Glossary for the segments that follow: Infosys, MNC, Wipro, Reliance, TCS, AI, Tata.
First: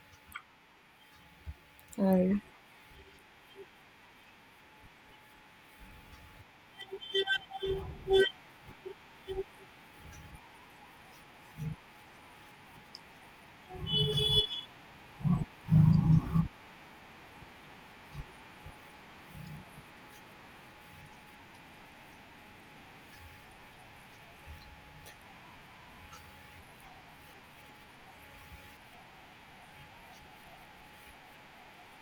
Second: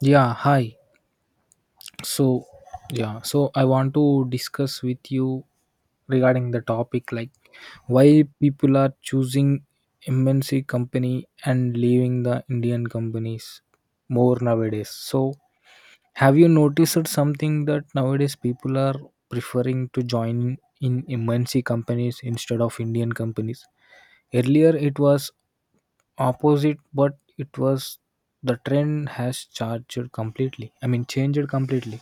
Yeah, hi. And So, yeah, so I want to discuss with you regarding the topic like why people are choosing MNC company and leaving the Indian companies more nowadays. So, have you noticed something that nowadays people are preferring to join in MNC companies instead of Indian companies? Earlier it was opposite, but it was the trend has charged completely. I mean, changed completely.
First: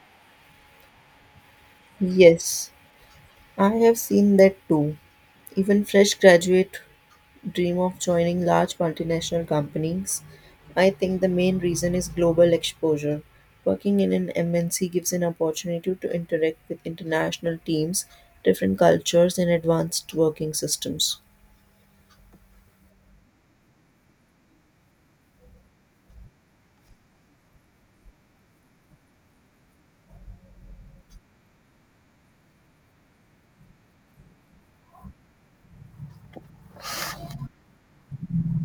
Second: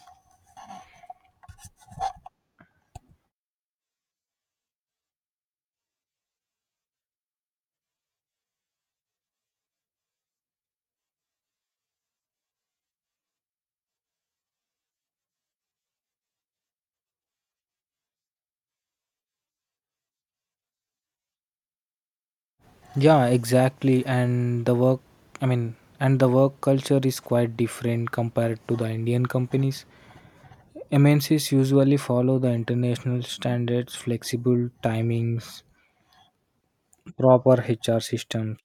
yes, I have seen that too. Even fresh graduate dream of joining large multinational companies. I think the main reason is global exposure. Working in an MNC gives an opportunity to interact with international teams, different cultures, and advanced working systems. Yeah, exactly. And the work culture is quite different compared to the Indian companies. MNCs usually follow the international standards, flexible timings, proper HR systems.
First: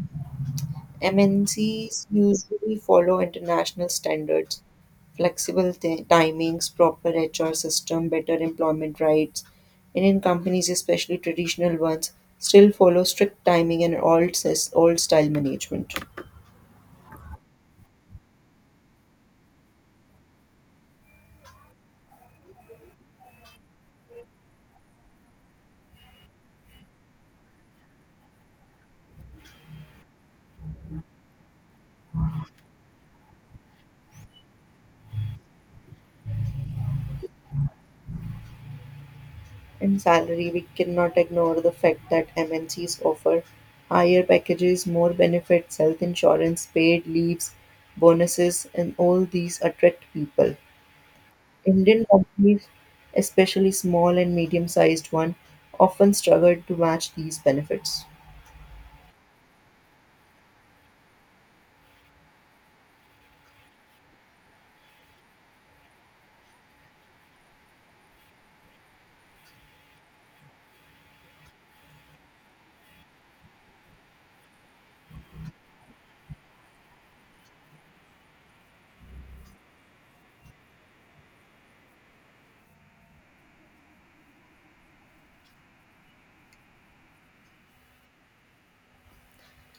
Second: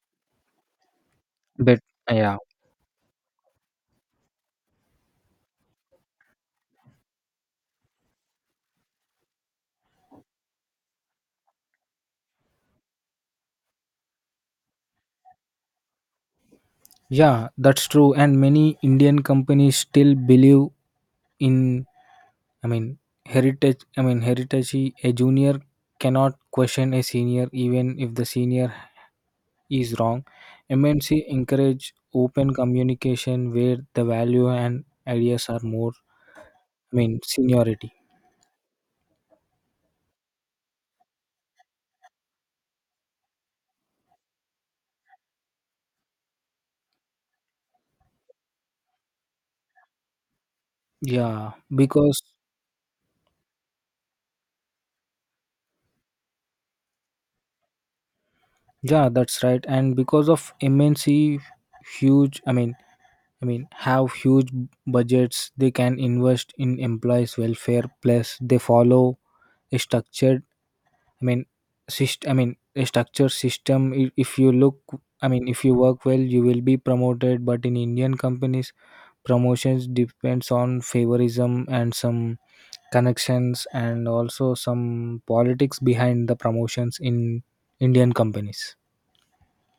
But MNCs yeah, usually follow international standards, flexible timings, proper HR system, better employment rights. Indian companies, especially traditional ones, still follow strict timing and old style management. yeah, that's true. And many Indian companies still believe in, I mean, heritage. I mean, heritage. A junior cannot question a senior, even if the senior is wrong. MNC encourage open communication where the value and ideas are more, I mean, seniority. In salary, we cannot ignore the fact that MNCs offer higher packages, more benefits, health insurance, paid leaves, bonuses, and all these attract people. Yeah, Indian because companies, especially small and medium sized ones, often struggle to match these benefits. yeah, that's right. And because of MNC, huge. I mean, have huge budgets they can invest in employees' welfare. Plus, they follow a structured. I mean, a structured system. If you look, if you work well, you will be promoted. But in Indian companies, promotions depends on favorism and some connections and also some politics behind the promotions in Indian companies.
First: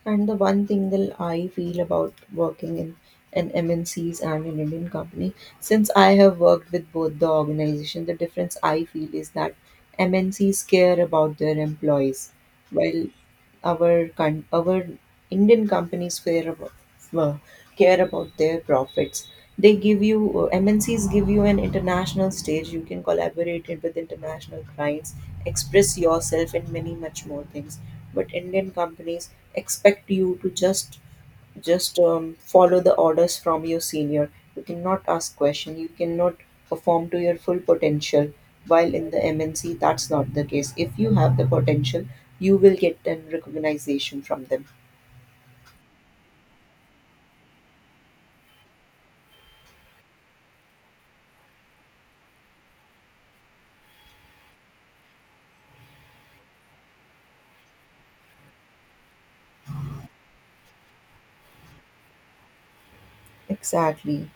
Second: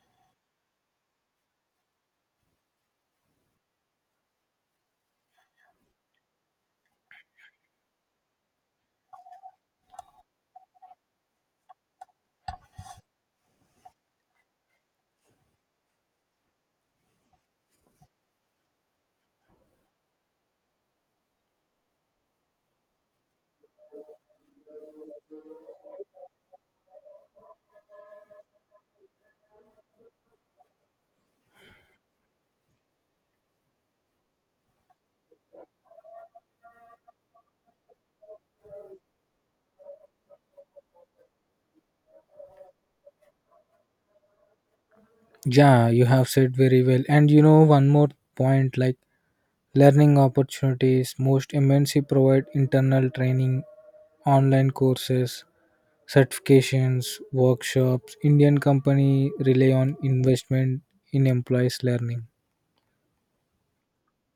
And the one thing that I feel about working in an MNCs and an Indian company, since I have worked with both the organization, the difference I feel is that MNCs care about their employees, while our Indian companies care uh, about their profits. They give you MNCs give you an international stage, you can collaborate it with international clients, express yourself and many much more things. But Indian companies expect you to just follow the orders from your senior. You cannot ask question, you cannot perform to your full potential, while in the MNC that's not the case. If you have the potential, you will get an recognition from them. Yeah, you have said very well. And you know, one more point like learning opportunities, most MNC provide internal training, online courses, certifications, workshops. Indian company rely on investment in employees learning. Exactly.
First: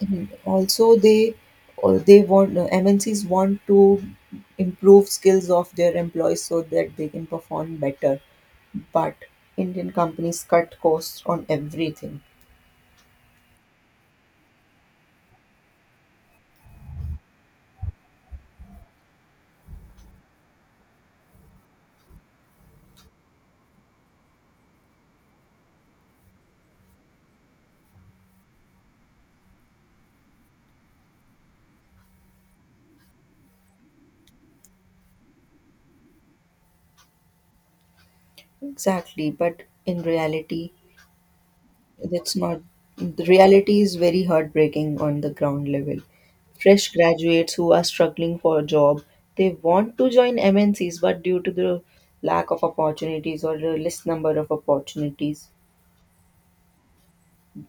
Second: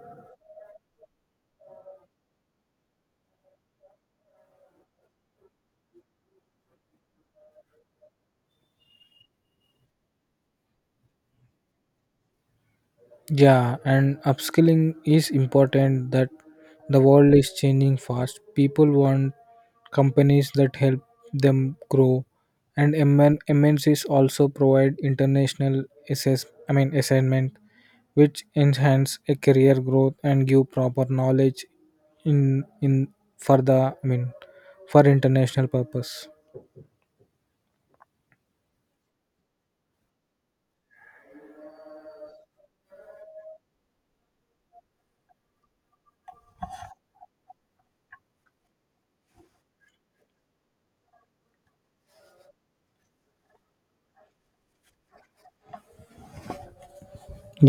Mhm. Also, they or they want MNCs want to improve skills of their employees so that they can perform better. But Indian companies cut costs on everything. Yeah, and upskilling is important. That the world is changing fast. People want companies that help them grow. And MNCs also provide international assess I mean assignment which enhance a career growth and give proper knowledge in in for the I mean for international purpose. Exactly, but in reality, that's not. The reality is very heartbreaking on the ground level. Fresh graduates who are struggling for a job, they want to join MNCs, but due to the lack of opportunities or the less number of opportunities,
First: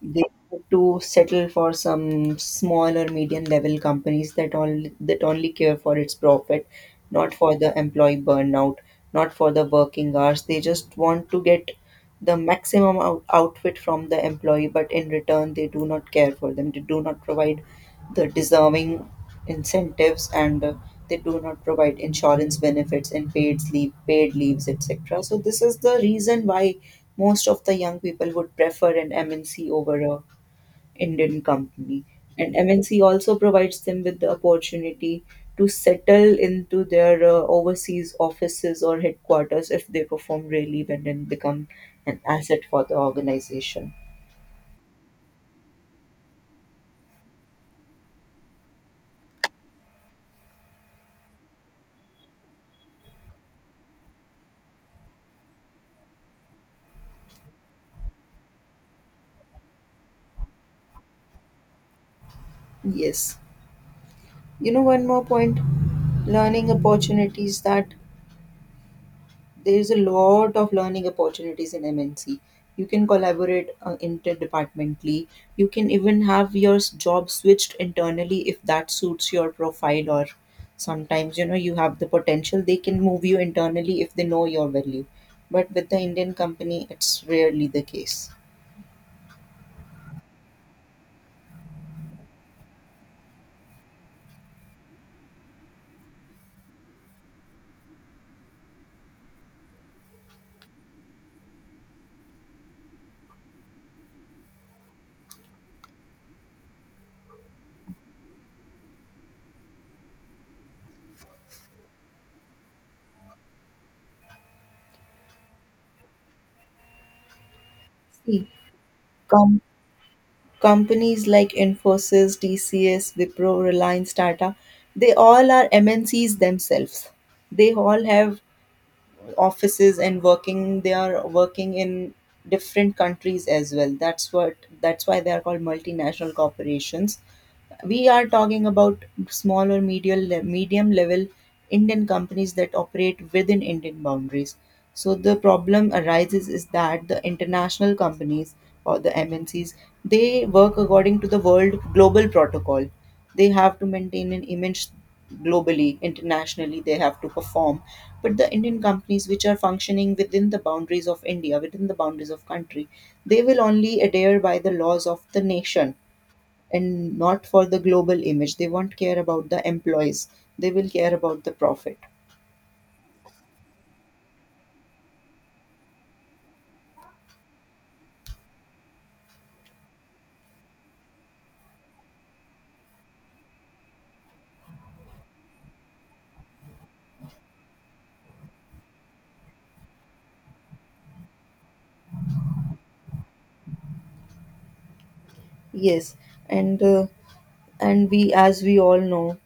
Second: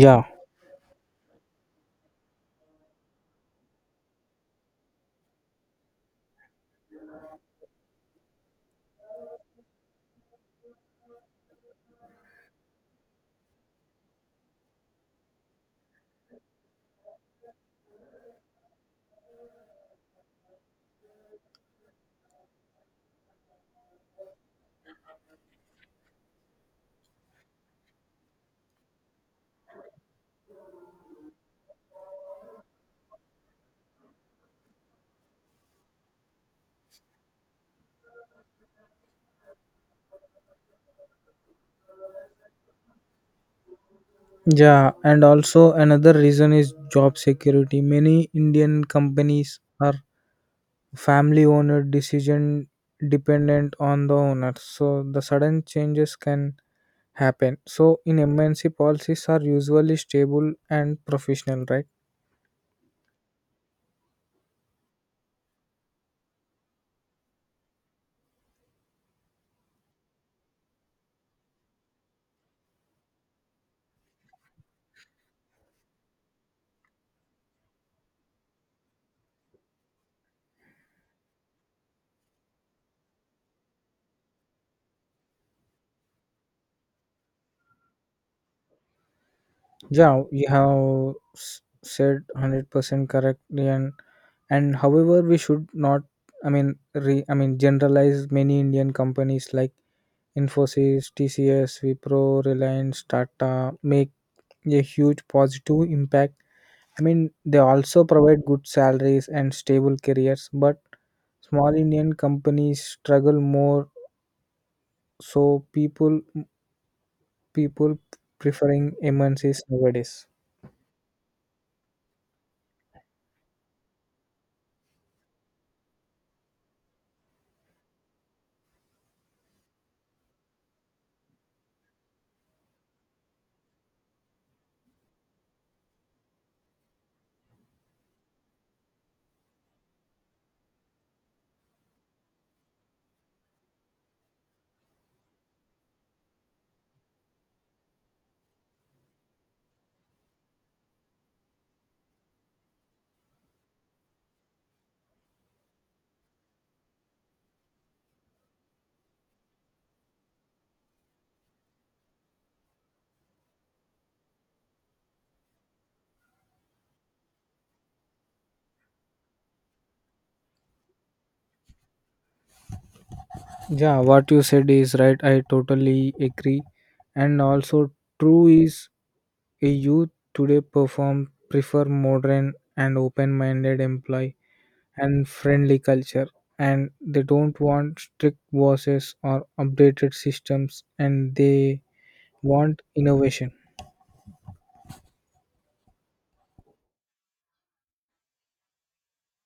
they have to settle for some small or medium level companies that only care for its profit, not for the employee burnout, not for the working hours. They just want to get the maximum outfit from the employee, but in return they do not care for them. They do not provide the deserving incentives, and they do not provide insurance benefits and paid sleep, paid leaves, etc. So this is the reason why most of the young people would prefer an MNC over a indian company. And MNC also provides them with the opportunity to settle into their overseas offices or headquarters if they perform really well and become an asset for the organization. yeah, and also another reason is job security. Many Indian companies are family owned, decision dependent on the owner. So the sudden changes can happen. So in MNC policies are usually stable and professional, right? Yes. You know, one more point, learning opportunities, that there's a lot of learning opportunities in MNC. You can collaborate interdepartmentally. You can even have your job switched internally if that suits your profile, or sometimes, you know, you have the potential. They can move you internally if they know your value. But with the Indian company, it's rarely the case. Yeah, you have said 100% correctly. And however, we should not I mean re, I mean generalize. Many Indian companies like Infosys, TCS, Wipro, Reliance, Tata make a huge positive impact. I mean, they also provide good salaries and stable careers, but small Indian companies struggle more, so people See, preferring come MNCs nowadays. Companies like Infosys, TCS, Wipro, Reliance, Tata, they all are MNCs themselves. They all have offices and working. They are working in different countries as well. That's what. That's why they are called multinational corporations. We are talking about small or medium level Indian companies that operate within Indian boundaries. So the problem arises is that the international companies or the MNCs, they work according to the world global protocol. They have to maintain an image globally, internationally. They have to perform. But the Indian companies which are functioning within the boundaries of India, within the boundaries of country, they will only adhere by the laws of the nation and not for the global image. They won't care about the employees. They will care about the profit. Yeah, what you said is right. I totally agree. And also true is a youth today perform prefer modern and open-minded employee and friendly culture. And they don't want strict bosses or updated systems and they want innovation. Yes, and uh, and we, as we all know,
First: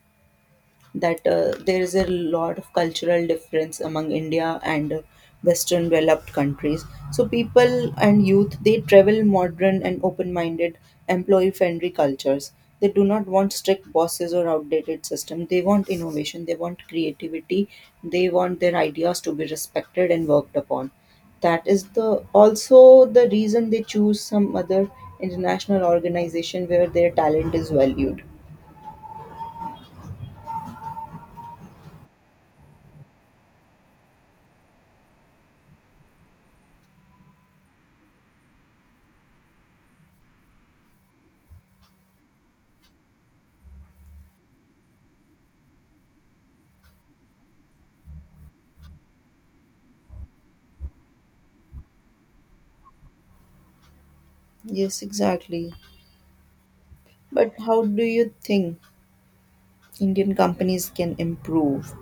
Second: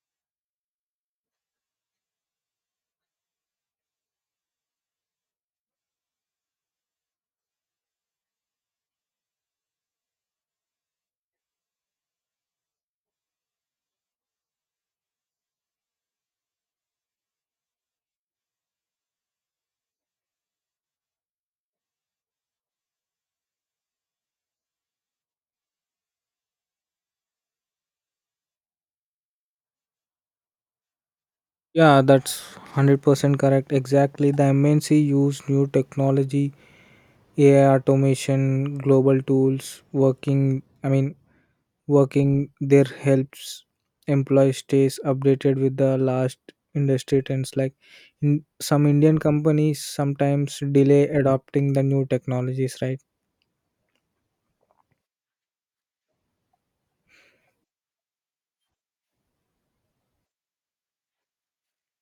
that there is a lot of cultural difference among India and Western developed countries. So people and youth, they travel modern and open-minded, employee-friendly cultures. They do not want strict bosses or outdated system. They want innovation. They want creativity. They want their ideas to be respected and worked upon. That is the also the reason they choose some other international organization where their talent is valued. Yeah, that's 100% correct. Exactly. The MNC use new technology, AI automation, global tools, working there helps employees stays updated with the last industry trends. Like in some Indian companies sometimes delay adopting the new technologies, right? Yes, exactly. But how do you think Indian companies can improve?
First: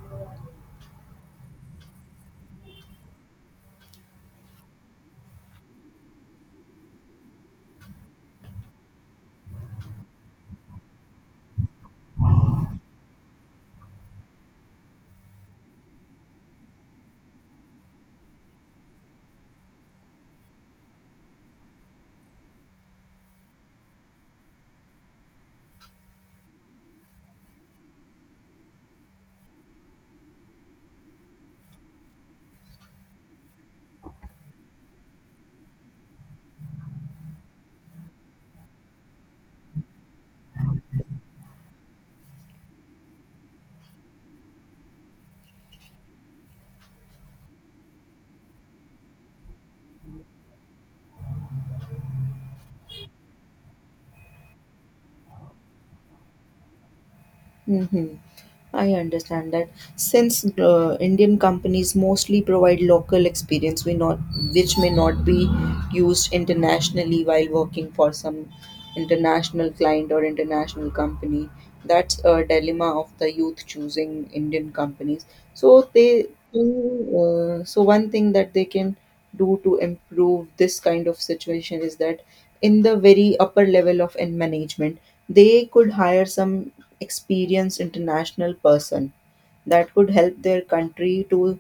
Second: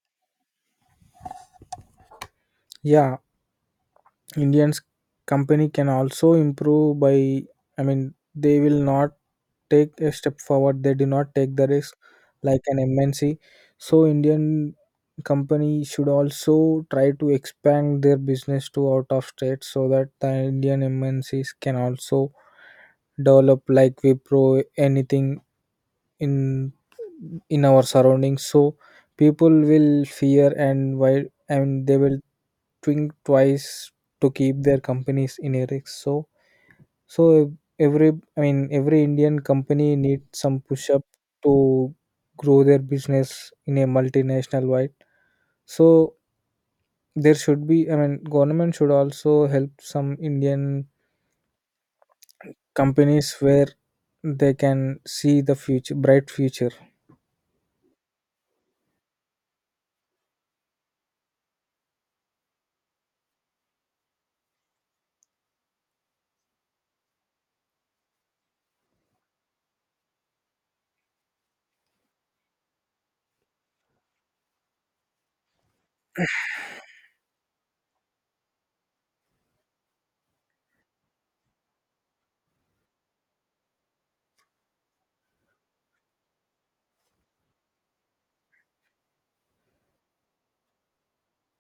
Yeah, Indians company can also improve by, I mean, they will not take a step forward. They do not take the risk like an MNC. So Indian company should also try to expand their business to out of state so that the Indian MNCs can also develop like we pro anything in in our surroundings. So people will fear and why and they will think twice to keep their companies in a so so every I mean every indian company needs some push up to grow their business in a multinational wide. So there should be, I mean, government should also help some indian companies where they can see the future bright future. Hmm. I understand that since Indian companies mostly provide local experience, we not which may not be used internationally while working for some international client or international company. That's a dilemma of the youth choosing Indian companies. So they, so one thing that they can do to improve this kind of situation is that in the very upper level of in management they could hire some experienced international person that could help their country to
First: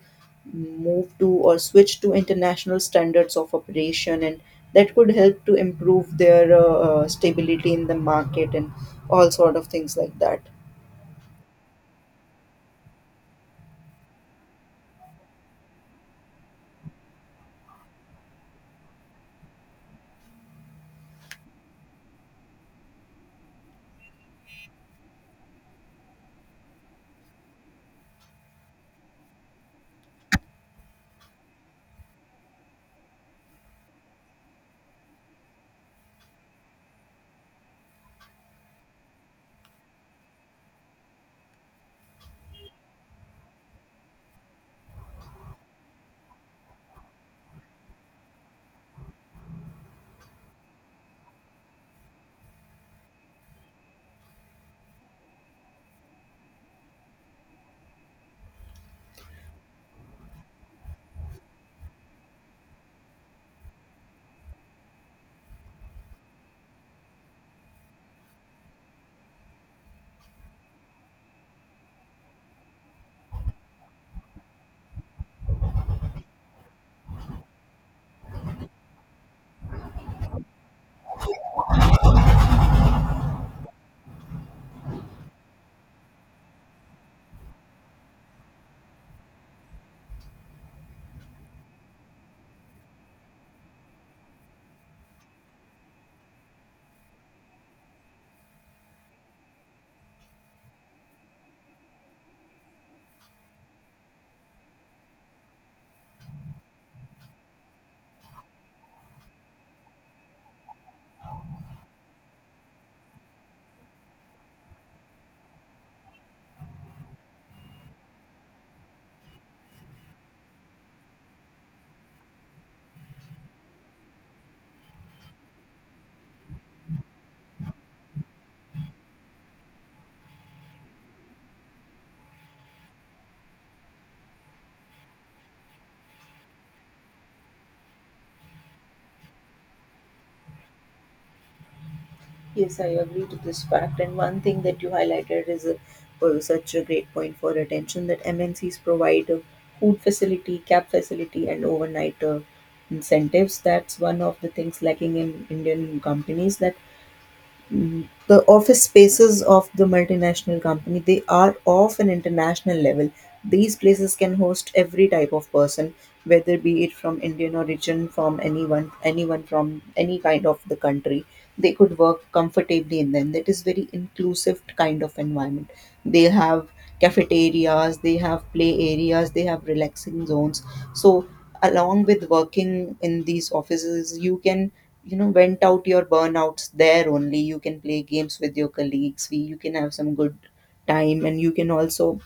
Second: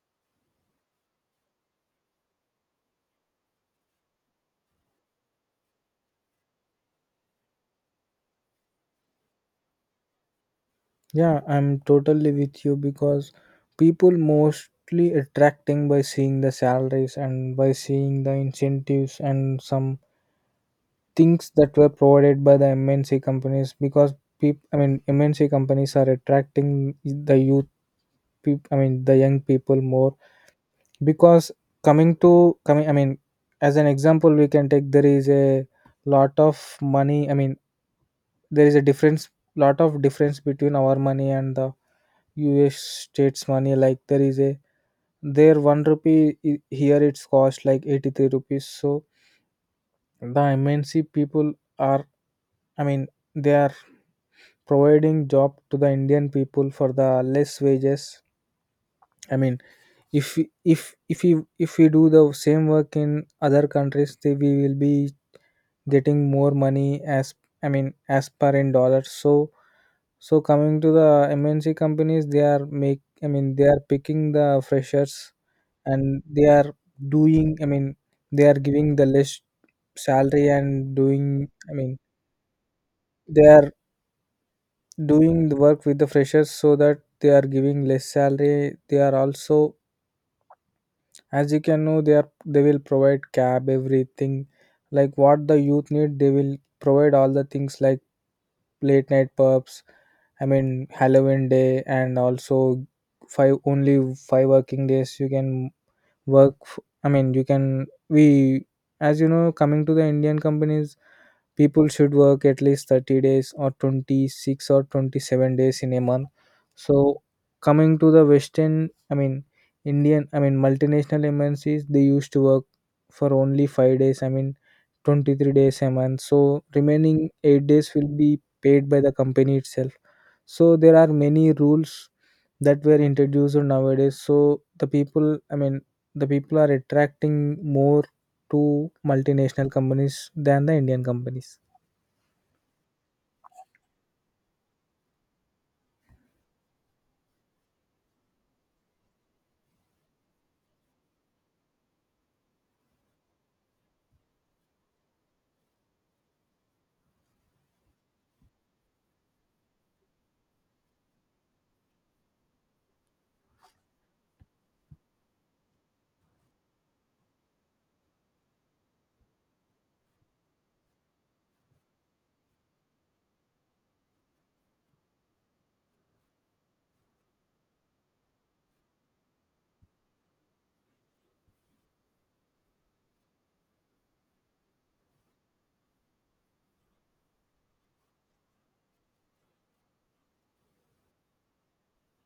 move to or switch to international standards of operation, and that could help to improve their stability in the market and all sort of things like that. Yeah, I'm totally with you because people mostly attracting by seeing the salaries and by seeing the incentives and some things that were provided by the MNC companies. Because people, I mean, MNC companies are attracting the youth, peop I mean, the young people more. Because coming to coming I mean as an example we can take, there is a lot of money I mean there is a difference lot of difference between our money and the US states money. Like there is a there one rupee, here it's cost like 83 rupees. So the MNC people are, I mean, they are providing job to the indian people for the less wages. I mean, if we- if if we if we do the same work in other countries we will be getting more money, as, I mean, as per in dollars. So so coming to the MNC companies, they are make I mean they are picking the freshers, and they are doing I mean they are giving the less salary. And doing I mean they are doing the work with the freshers, so that they are giving less salary. They are also, as you can know, they will provide cab, everything like what the youth need. They will provide all the things like late night pubs, I mean, halloween day, and also five working days you can work f- I mean you can we As you know, coming to the indian companies, people should work at least 30 days or 26 or 27 days in a month. So coming to the western I mean indian I mean multinational mncs, they used to work for only 5 days, I mean, 23 days a month. So remaining 8 days will be paid by the company itself. So there are many rules that were introduced nowadays. So the people i mean the people are attracting more to multinational companies than the indian companies. Yes, I agree to this fact. And one thing that you highlighted was such a great point for attention, that MNCs provide a food facility, cab facility, and overnight incentives. That's one of the things lacking in Indian companies, that the office spaces of the multinational company, they are of an international level. These places can host every type of person, whether be it from Indian origin, from anyone, anyone from any kind of the country, they could work comfortably in them. That is very inclusive kind of environment they have. Cafeterias, they have play areas, they have relaxing zones. So along with working in these offices you can, you know, vent out your burnouts there only. You can play games with your colleagues, we you can have some good time, and you can also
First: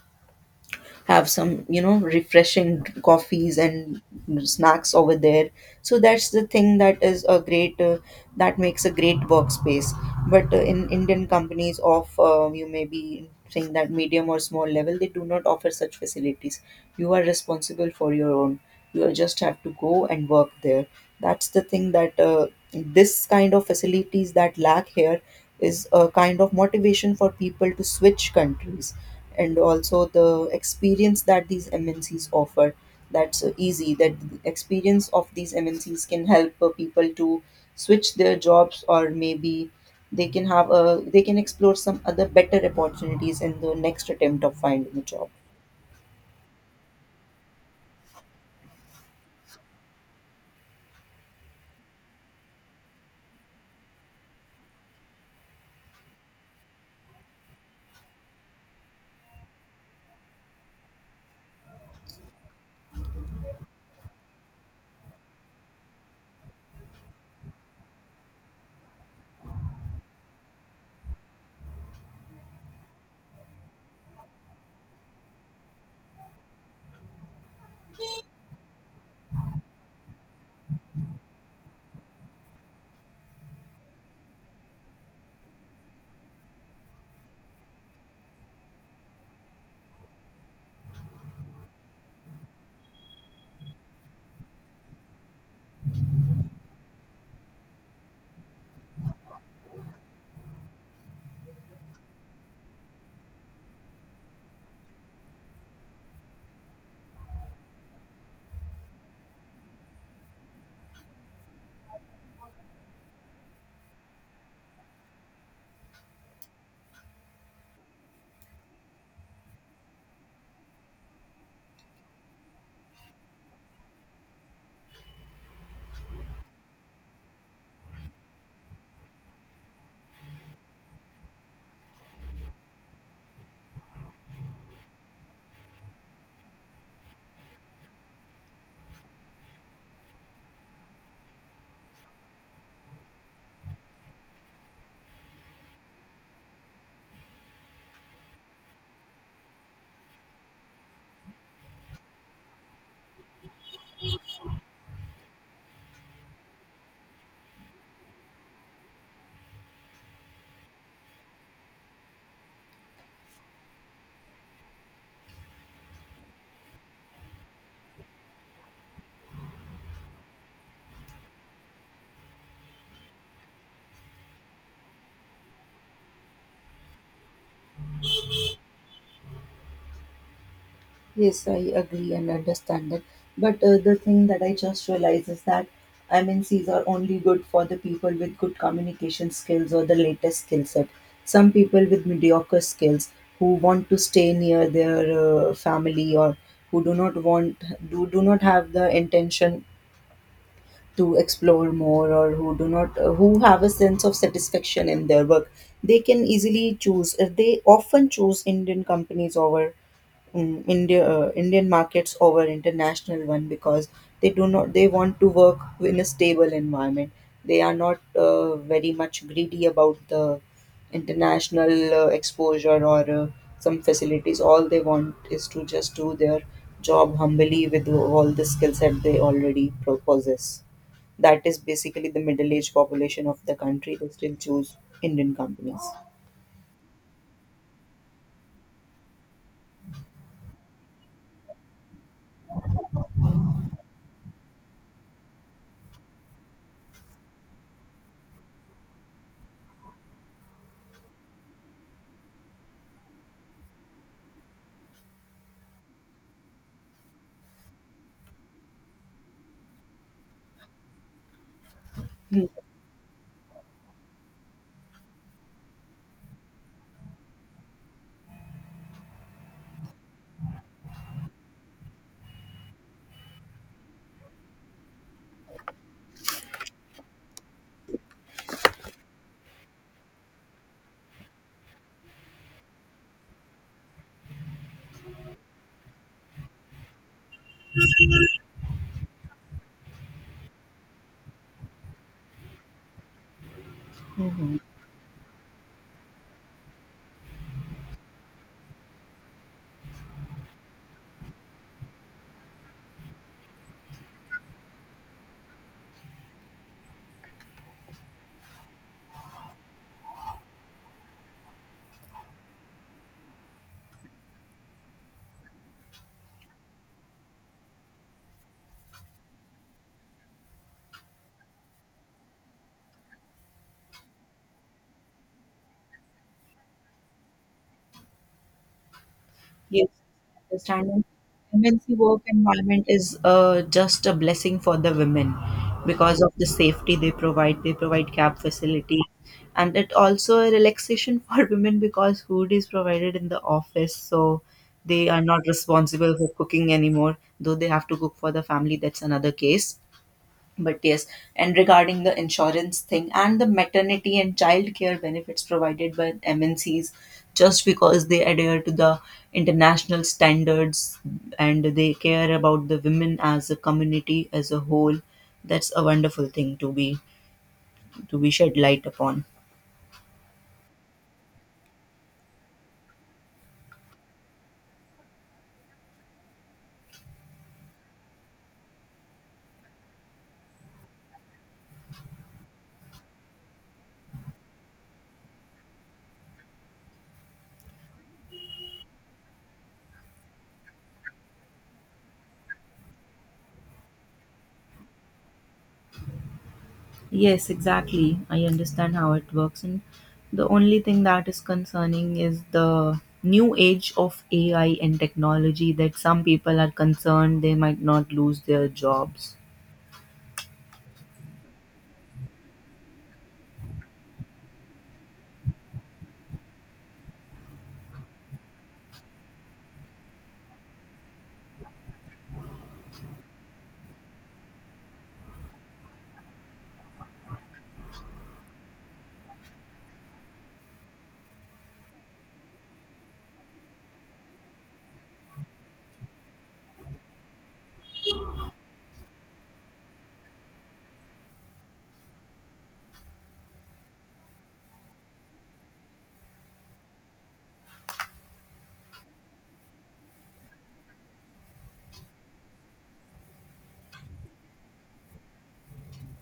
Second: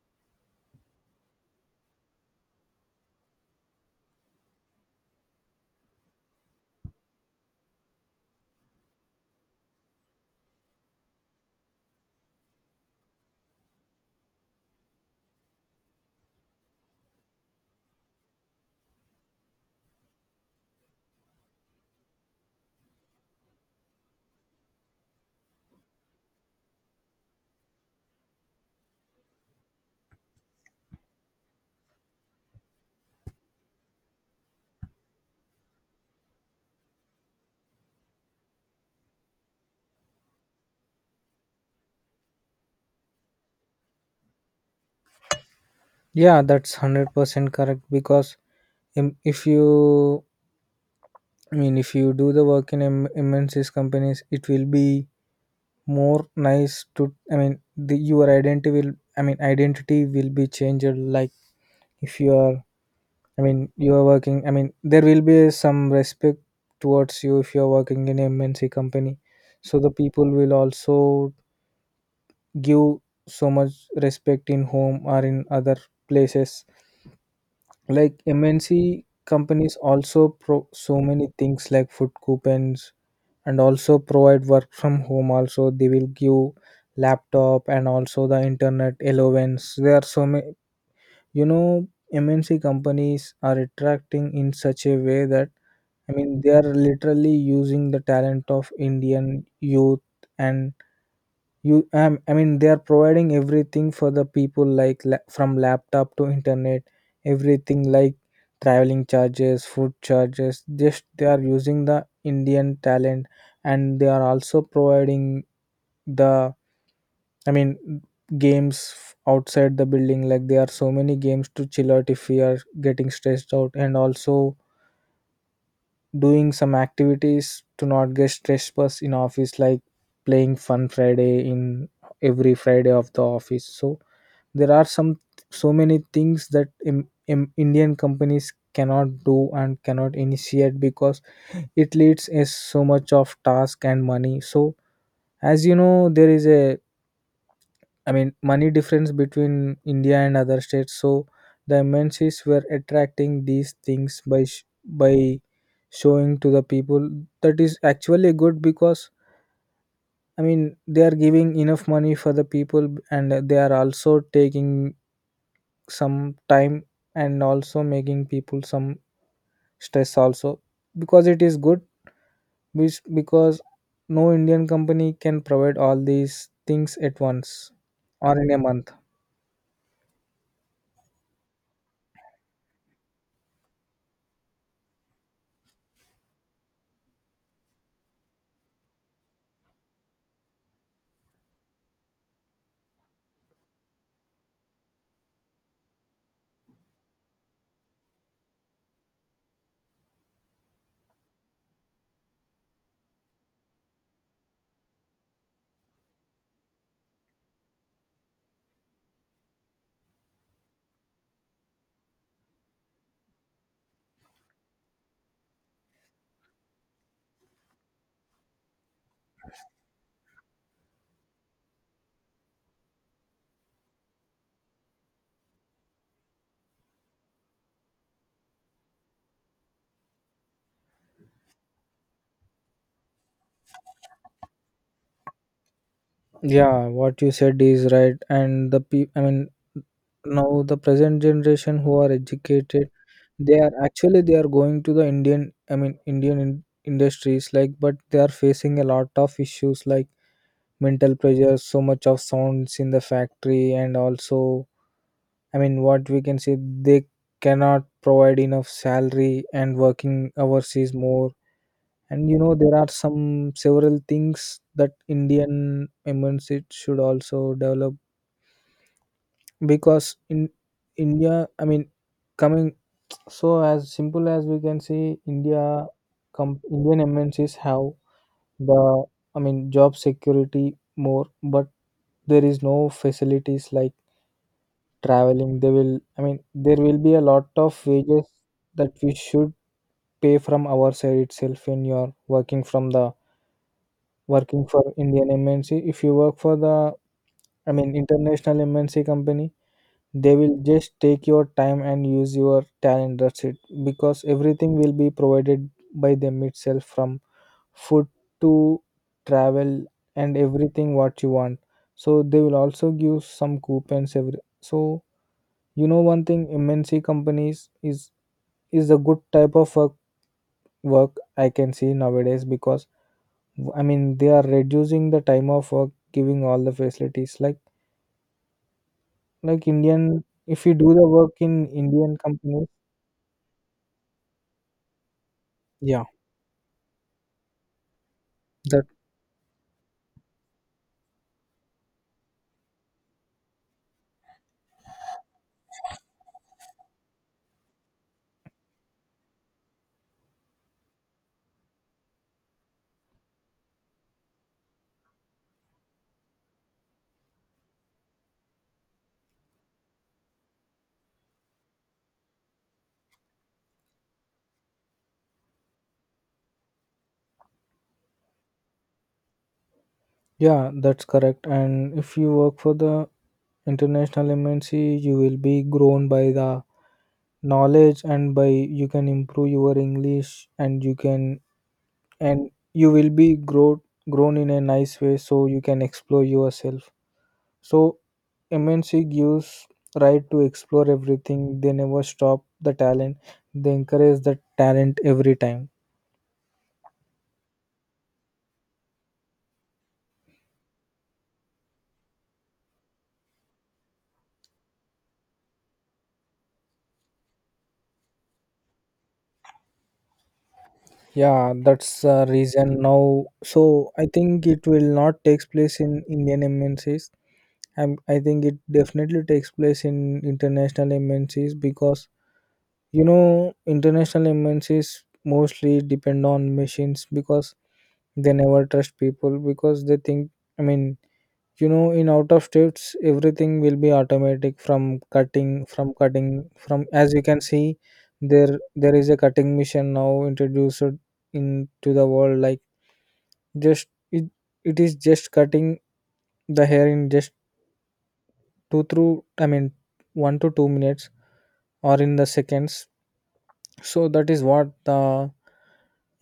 have some, you know, refreshing coffees and snacks over there. So that's the thing that is a great that makes a great workspace. But in Indian companies of you may be saying that medium or small level, they do not offer such facilities. You are responsible for your own. You just have to go and work there. That's the thing, that this kind of facilities that lack here is a kind of motivation for people to switch countries. And also the experience that these MNCs offer. That's easy. That the experience of these MNCs can help people to switch their jobs, or maybe they can explore some other better opportunities in the next attempt of finding a job. Yeah, that's 100% correct because if you, I mean, if you do the work in MNC's companies, it will be more nice to, I mean, your identity will, I mean, identity will be changed. Like if you are, I mean, you are working, I mean, there will be some respect towards you if you are working in MNC company. So the people will also give so much respect in home or in other places. Like MNC companies also pro so many things like food coupons, and also provide work from home. Also they will give laptop and also the internet allowance. There are so many, you know, MNC companies are attracting in such a way that, I mean, they are literally using the talent of indian youth. And you I mean, they are providing everything for the people, like from laptop to internet, everything like traveling charges, food charges. Just they are using the indian talent, and they are also providing the, I mean, games outside the building. Like there are so many games to chill out if we are getting stressed out. And also doing some activities to not get stressed bus in office, like playing fun friday in every friday of the office. So there are some so many things that indian companies cannot do and cannot initiate because it leads is so much of task and money. So as you know, there is a, I mean, money difference between India and other states. So the MNCs were attracting these things by showing to the people. That is actually good because, I mean, they are giving enough money for the people, and they are also taking some time, and also making people some stress also, because it is good which because no Indian company can provide all these things at once or in a month. Yes, I agree and understand that. But the thing that I just realized is that MNCs are only good for the people with good communication skills or the latest skill set. Some people with mediocre skills who want to stay near their family, or who do not have the intention to explore more, or who do not who have a sense of satisfaction in their work, they often choose Indian companies over Indian markets over international one, because they do not they want to work in a stable environment. They are not very much greedy about the international exposure or some facilities. All they want is to just do their job humbly with all the skill set they already possess. That is basically the middle aged population of the country. They still choose Indian companies. Yeah, what you said is right. And the pe- I mean now the present generation who are educated, they are actually they are going to the indian, I mean, indian industries, like. But they are facing a lot of issues like mental pressure, so much of sounds in the factory, and also, I mean, what we can say, they cannot provide enough salary and working hours is more. And you know, there are some several things that indian immigrants it should also develop. Because in india, I mean, coming so as simple as we can see india, indian mncs have the, I mean, job security more. But there is no facilities like traveling. They will, I mean, there will be a lot of wages that we should pay from our side itself when you are working from the Mm-hmm. working for indian mnc. If you work for the, I mean, international MNC company, they will just take your time and use your talent, that's it. Because everything will be provided by them itself, from food to travel, and everything what you want. So they will also give some coupons every so. You know, one thing MNC companies is a good type of work I can see nowadays. Because, I mean, they are reducing the time of work, giving all the facilities like Yes, indian if you do understand. And the work in MNC indian work companies. environment is just a blessing for the women Yeah. because of the safety they provide. They provide cab That facility, and it also a relaxation for women because food is provided in the office, so they are not responsible for cooking anymore. Though they have to cook for the family, that's another case. But yes, and regarding the insurance thing and the maternity and child care benefits provided by MNCs, just because they adhere to the international standards and they care about the women as a community as a whole, that's a wonderful thing to be shed light upon. Yeah, that's correct. And if you work for the international MNC, you will be grown by the knowledge, and by you can improve your English, and you can and you will be grown in a nice way, so you can explore yourself. So MNC gives right to explore everything. They never stop the talent. They encourage the talent every time. Yes, exactly. I understand how it works. And the only thing that is concerning is the new age of AI and technology, that some people are concerned they might not lose their jobs. Yeah, that's the reason now. So I think it will not takes place in Indian MNCs. I think it definitely takes place in international MNCs because you know international MNCs mostly depend on machines because they never trust people because they think. I mean you know, in out of states everything will be automatic from cutting from, as you can see, there is a cutting machine now introduced into the world like, just it, it is just cutting the hair in just two through I mean 1 to 2 minutes, or in the seconds. So that is what the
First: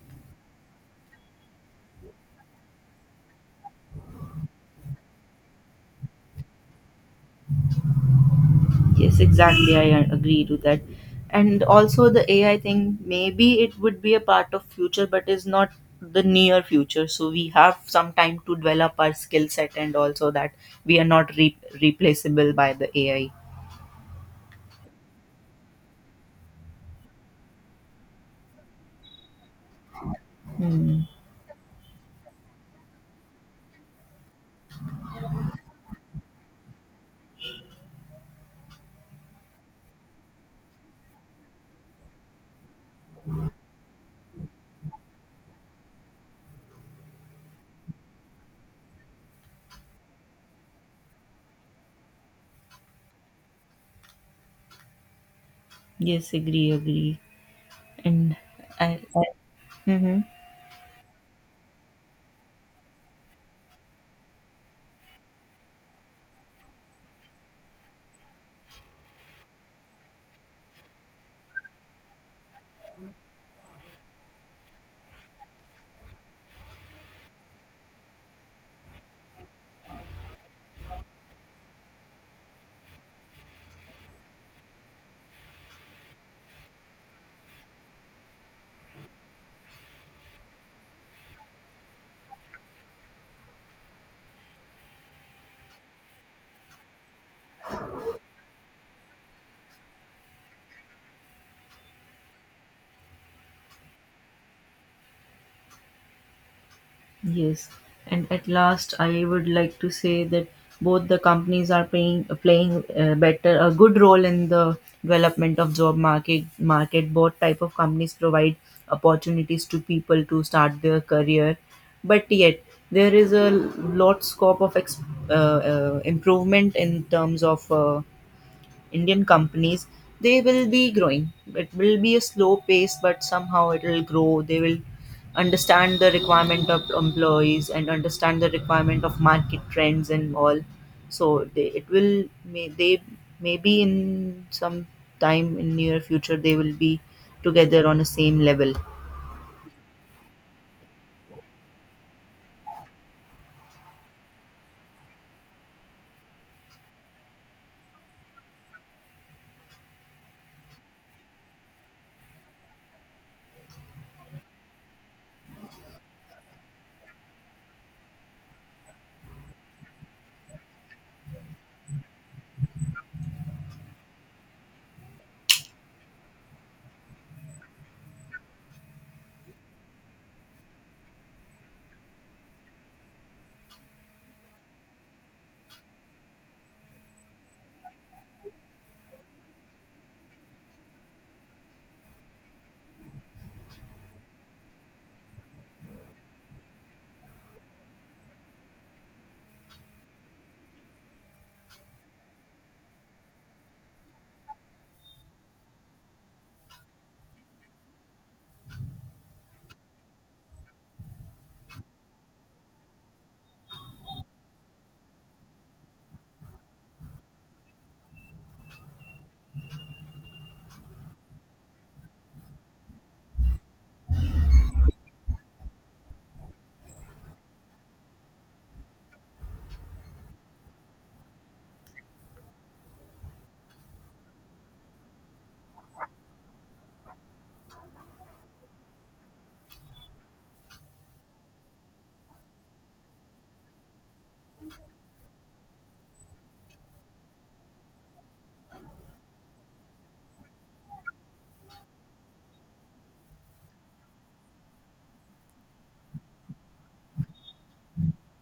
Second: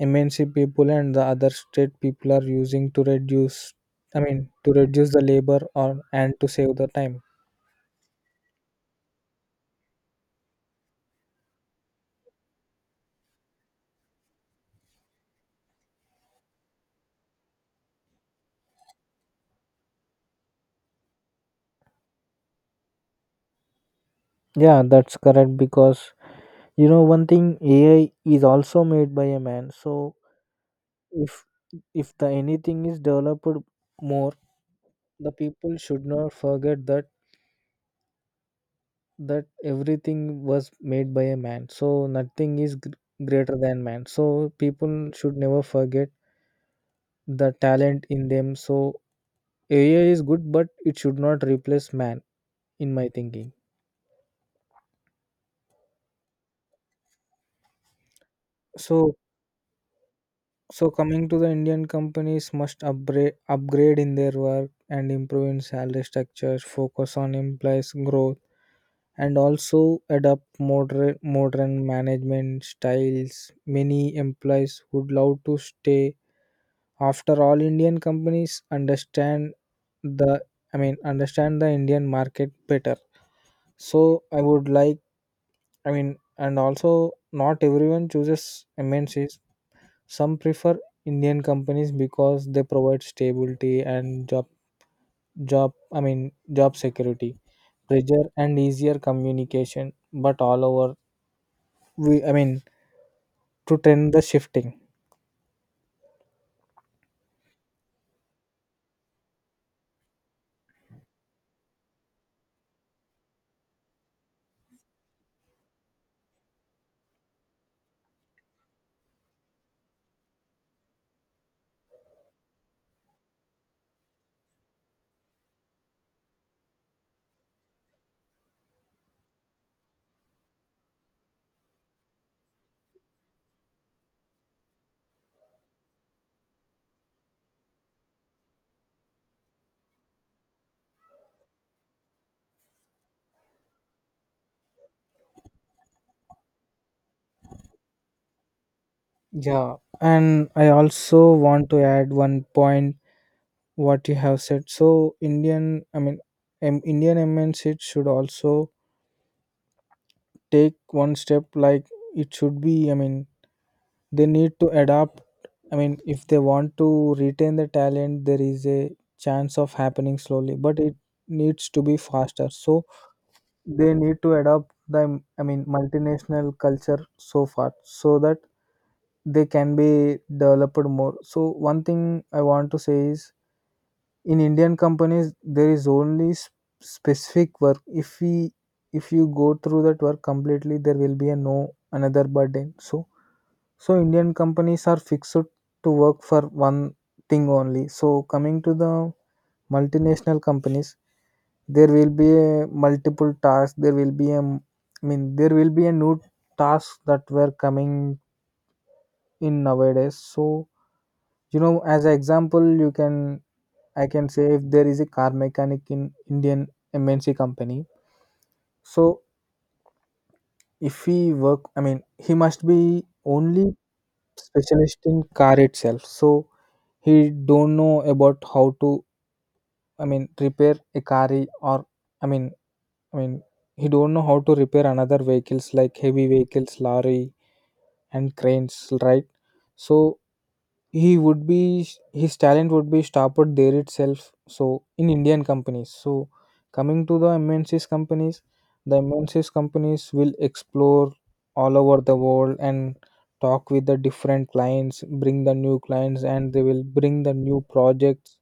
MNC people and the other state people are using to reduce, to reduce the labor, or and to save the time. Yes, exactly. I agree to that. And also the AI thing, maybe it would be a part of future, but is not the near future. So we have some time to develop our skill set and also that we are not replaceable by the AI. Yeah, that's correct because you know one thing AI is also made by a man. So if if the anything is developed more, the people should not forget that everything was made by a man, so nothing is greater than man, so people should never forget the talent in them. So AI is good but it should not replace man, in my thinking. Yes, agree, agree. and I, So, I Mm-hmm. so coming to the Indian companies must upgrade in their work and improve in salary structures, focus on employees' growth, and also adopt modern management styles. Many employees would love to stay. After all, Indian companies understand the I mean understand the Indian market better. So, I would like I mean and also not everyone chooses MNCs. Some prefer Indian companies because they provide stability and job job I mean job security pressure and easier communication, but all over we I mean to tend the shifting. Yes, and at last, I would like to say that both the companies are playing playing better a good role in the development of job market. Both type of companies provide opportunities to people to start their career, but yet there is a lot scope of uh, improvement in terms of Indian companies, they will be growing. It will be a slow pace, but somehow it will grow. They will understand the requirement of employees and understand the requirement of market trends and all. So they it will may they maybe in some time in near future they will be together on the same level. Yeah, and I also want to add one point what you have said. So indian I mean Indian MNC should also take one step, like, it should be I mean they need to adapt, if they want to retain the talent. There is a chance of happening slowly, but it needs to be faster, so they need to adopt the, multinational culture so far, so that they can be developed more. So one thing I want to say is, in Indian companies there is only specific work. If we if you go through that work completely, there will be a no another burden. So Indian companies are fixed to work for one thing only. So coming to the multinational companies, there will be a multiple tasks. There will be a m- I mean there will be a new tasks that were coming in nowadays. So you know, as an example, you can I can say, if there is a car mechanic in Indian MNC company, so if he work, he must be only specialist in car itself. So he don't know about how to, repair a car, or, I mean, I mean, he don't know how to repair another vehicles like heavy vehicles, lorry and cranes, right? So, He would be his talent would be stopped there itself. So in Indian companies, so coming to the MNCs companies will explore all over the world and talk with the different clients, bring the new clients, and they will bring the new projects.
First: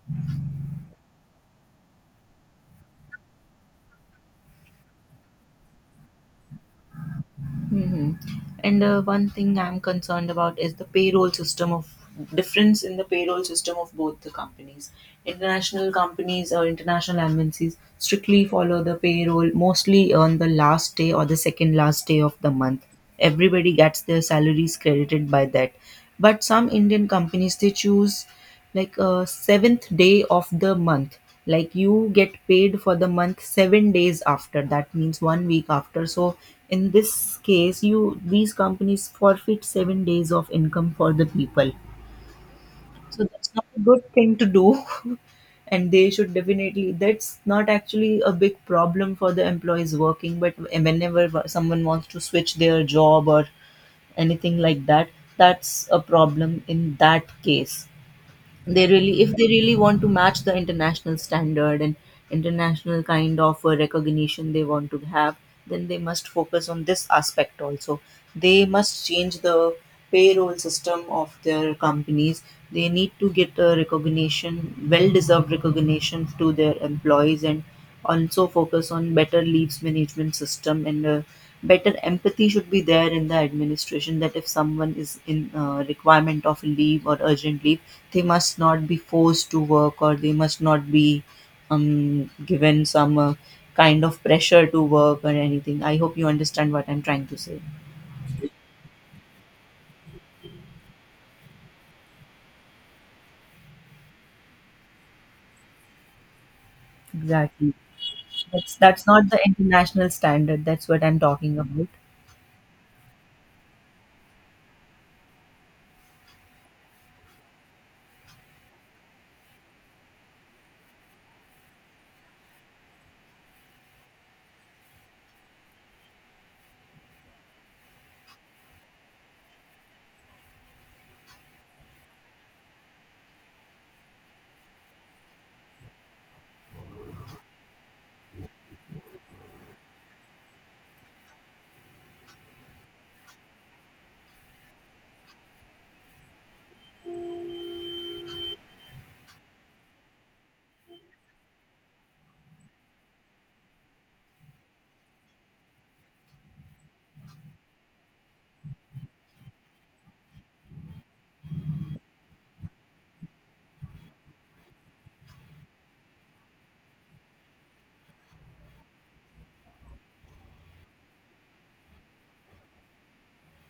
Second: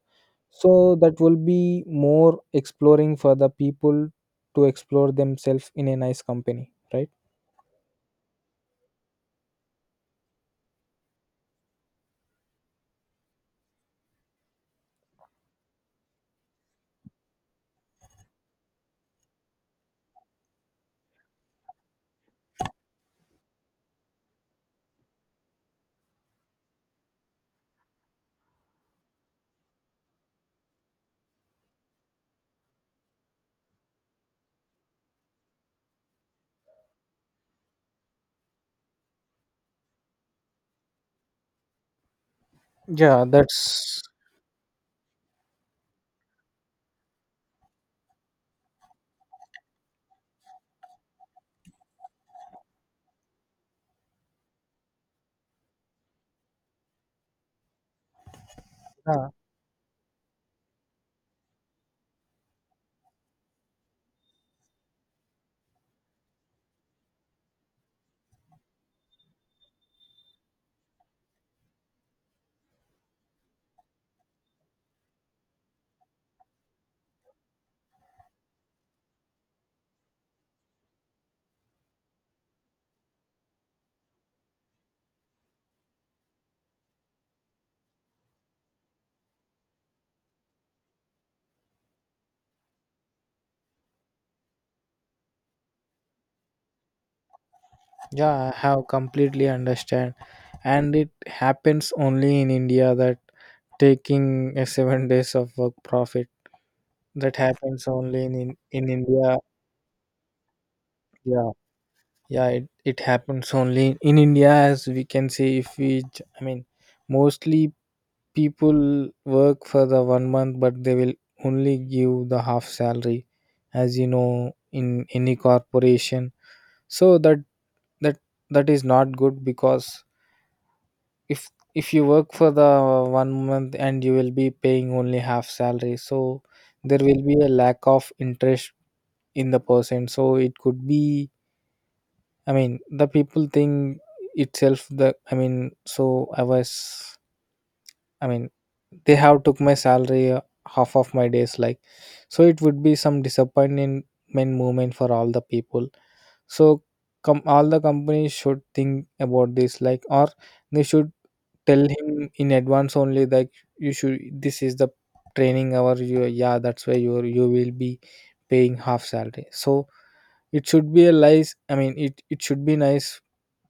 So that will be more exploring for the people to explore themselves in a nice company, right? Hmm. And one thing I'm concerned about is the payroll system of difference in the payroll system of both the companies. International companies or international embassies strictly follow the payroll mostly on the last day or the second last day of the month. Everybody gets their salaries credited by that. But some Indian companies they choose like a seventh day of the month, like you get paid for the month 7 days after, that means one week after. So in this case you these companies forfeit 7 days of income for the people, Yeah, so that's not a that's. good thing to do and they should definitely that's not actually a big problem for the employees working, but whenever someone wants to switch their job or anything like that, that's a problem. In that case, they really Yeah. if they really want to match the international standard and international kind of recognition they want to have, then they must focus on this aspect also. They must change the payroll system of their companies. They need to get a recognition, well deserved recognition to their employees, and also focus on better leaves management system and Better empathy should be there in the administration, that if someone is in requirement of leave or urgent leave, they must not be forced to work, or they must not be given some kind of pressure to work or anything. I hope you understand what I'm trying to say. Yeah, I have completely understand, and it happens only in India, that taking a 7 days of work profit, that Exactly. happens only That's in that's not India. the international standard. That's what I'm Yeah, talking about. yeah, it happens only in India, as we can see. If we, j- I mean, Mostly people work for the one month, but they will only give the half salary, as you know, in any corporation. So that that is not good because if you work for the one month and you will be paying only half salary, so there will be a lack of interest in the person. So it could be, the people think, itself the I mean so I was I mean, they have took my salary, half of my days, like, so it would be some disappointment moment for all the people. So, come all the companies should think about this, like, or they should tell him in advance only that you should this is the training hour. You yeah that's why you will be paying half salary. So it should be a nice I mean it, it should be nice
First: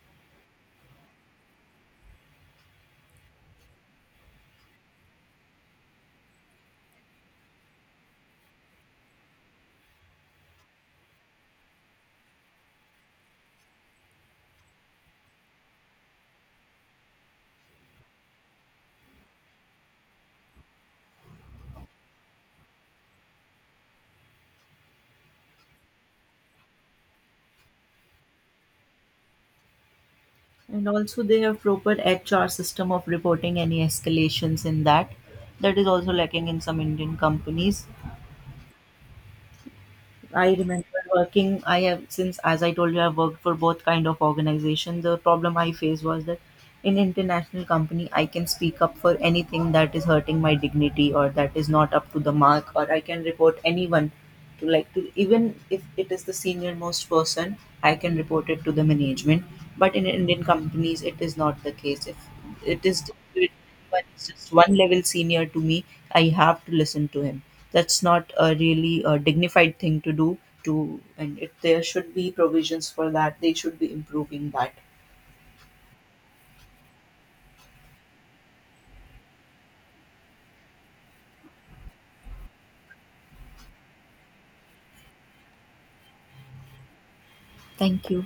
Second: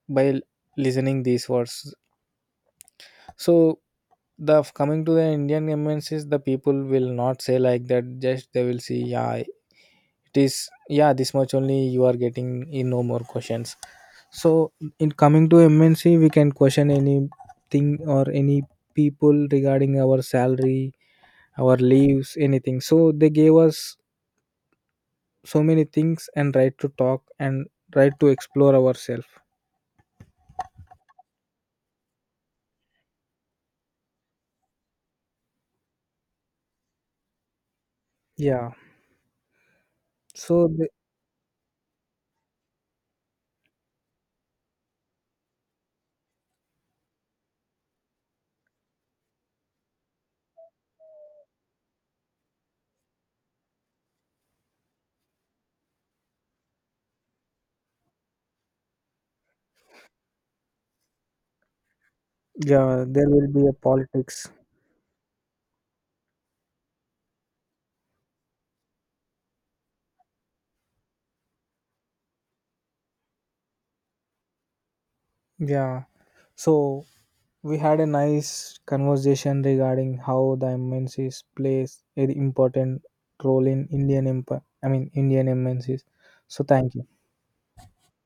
by listening these words. So the coming to the Indian MNCs, the people will not say like that. Just they will see, yeah, it is, yeah, this much only you are getting, in no more questions. So in coming to MNC, we can question anything or any people regarding our salary, our leaves, anything. So they gave us so many things, and right to talk and right to explore ourselves. And also they have proper HR system of reporting any escalations in that. That is also lacking in some Indian companies. Yeah. I So, remember working. I have Since, as I told you, I've worked for both kind of organization. The problem I faced was that in international company, I can speak up for anything that is hurting my dignity or that is not up to the mark, or I can report anyone to like to even if it is the senior most person, I can report it to the management. But in Indian companies, it is not the case. If it is yeah, there will be a but he's politics. just one level senior to me, I have to listen to him. That's not a really a dignified thing to do. There should be provisions for that. They should be improving that. Yeah. So we had a nice conversation regarding how the MNCs plays an important role in Indian empire. Indian MNCs. So thank you. Thank you.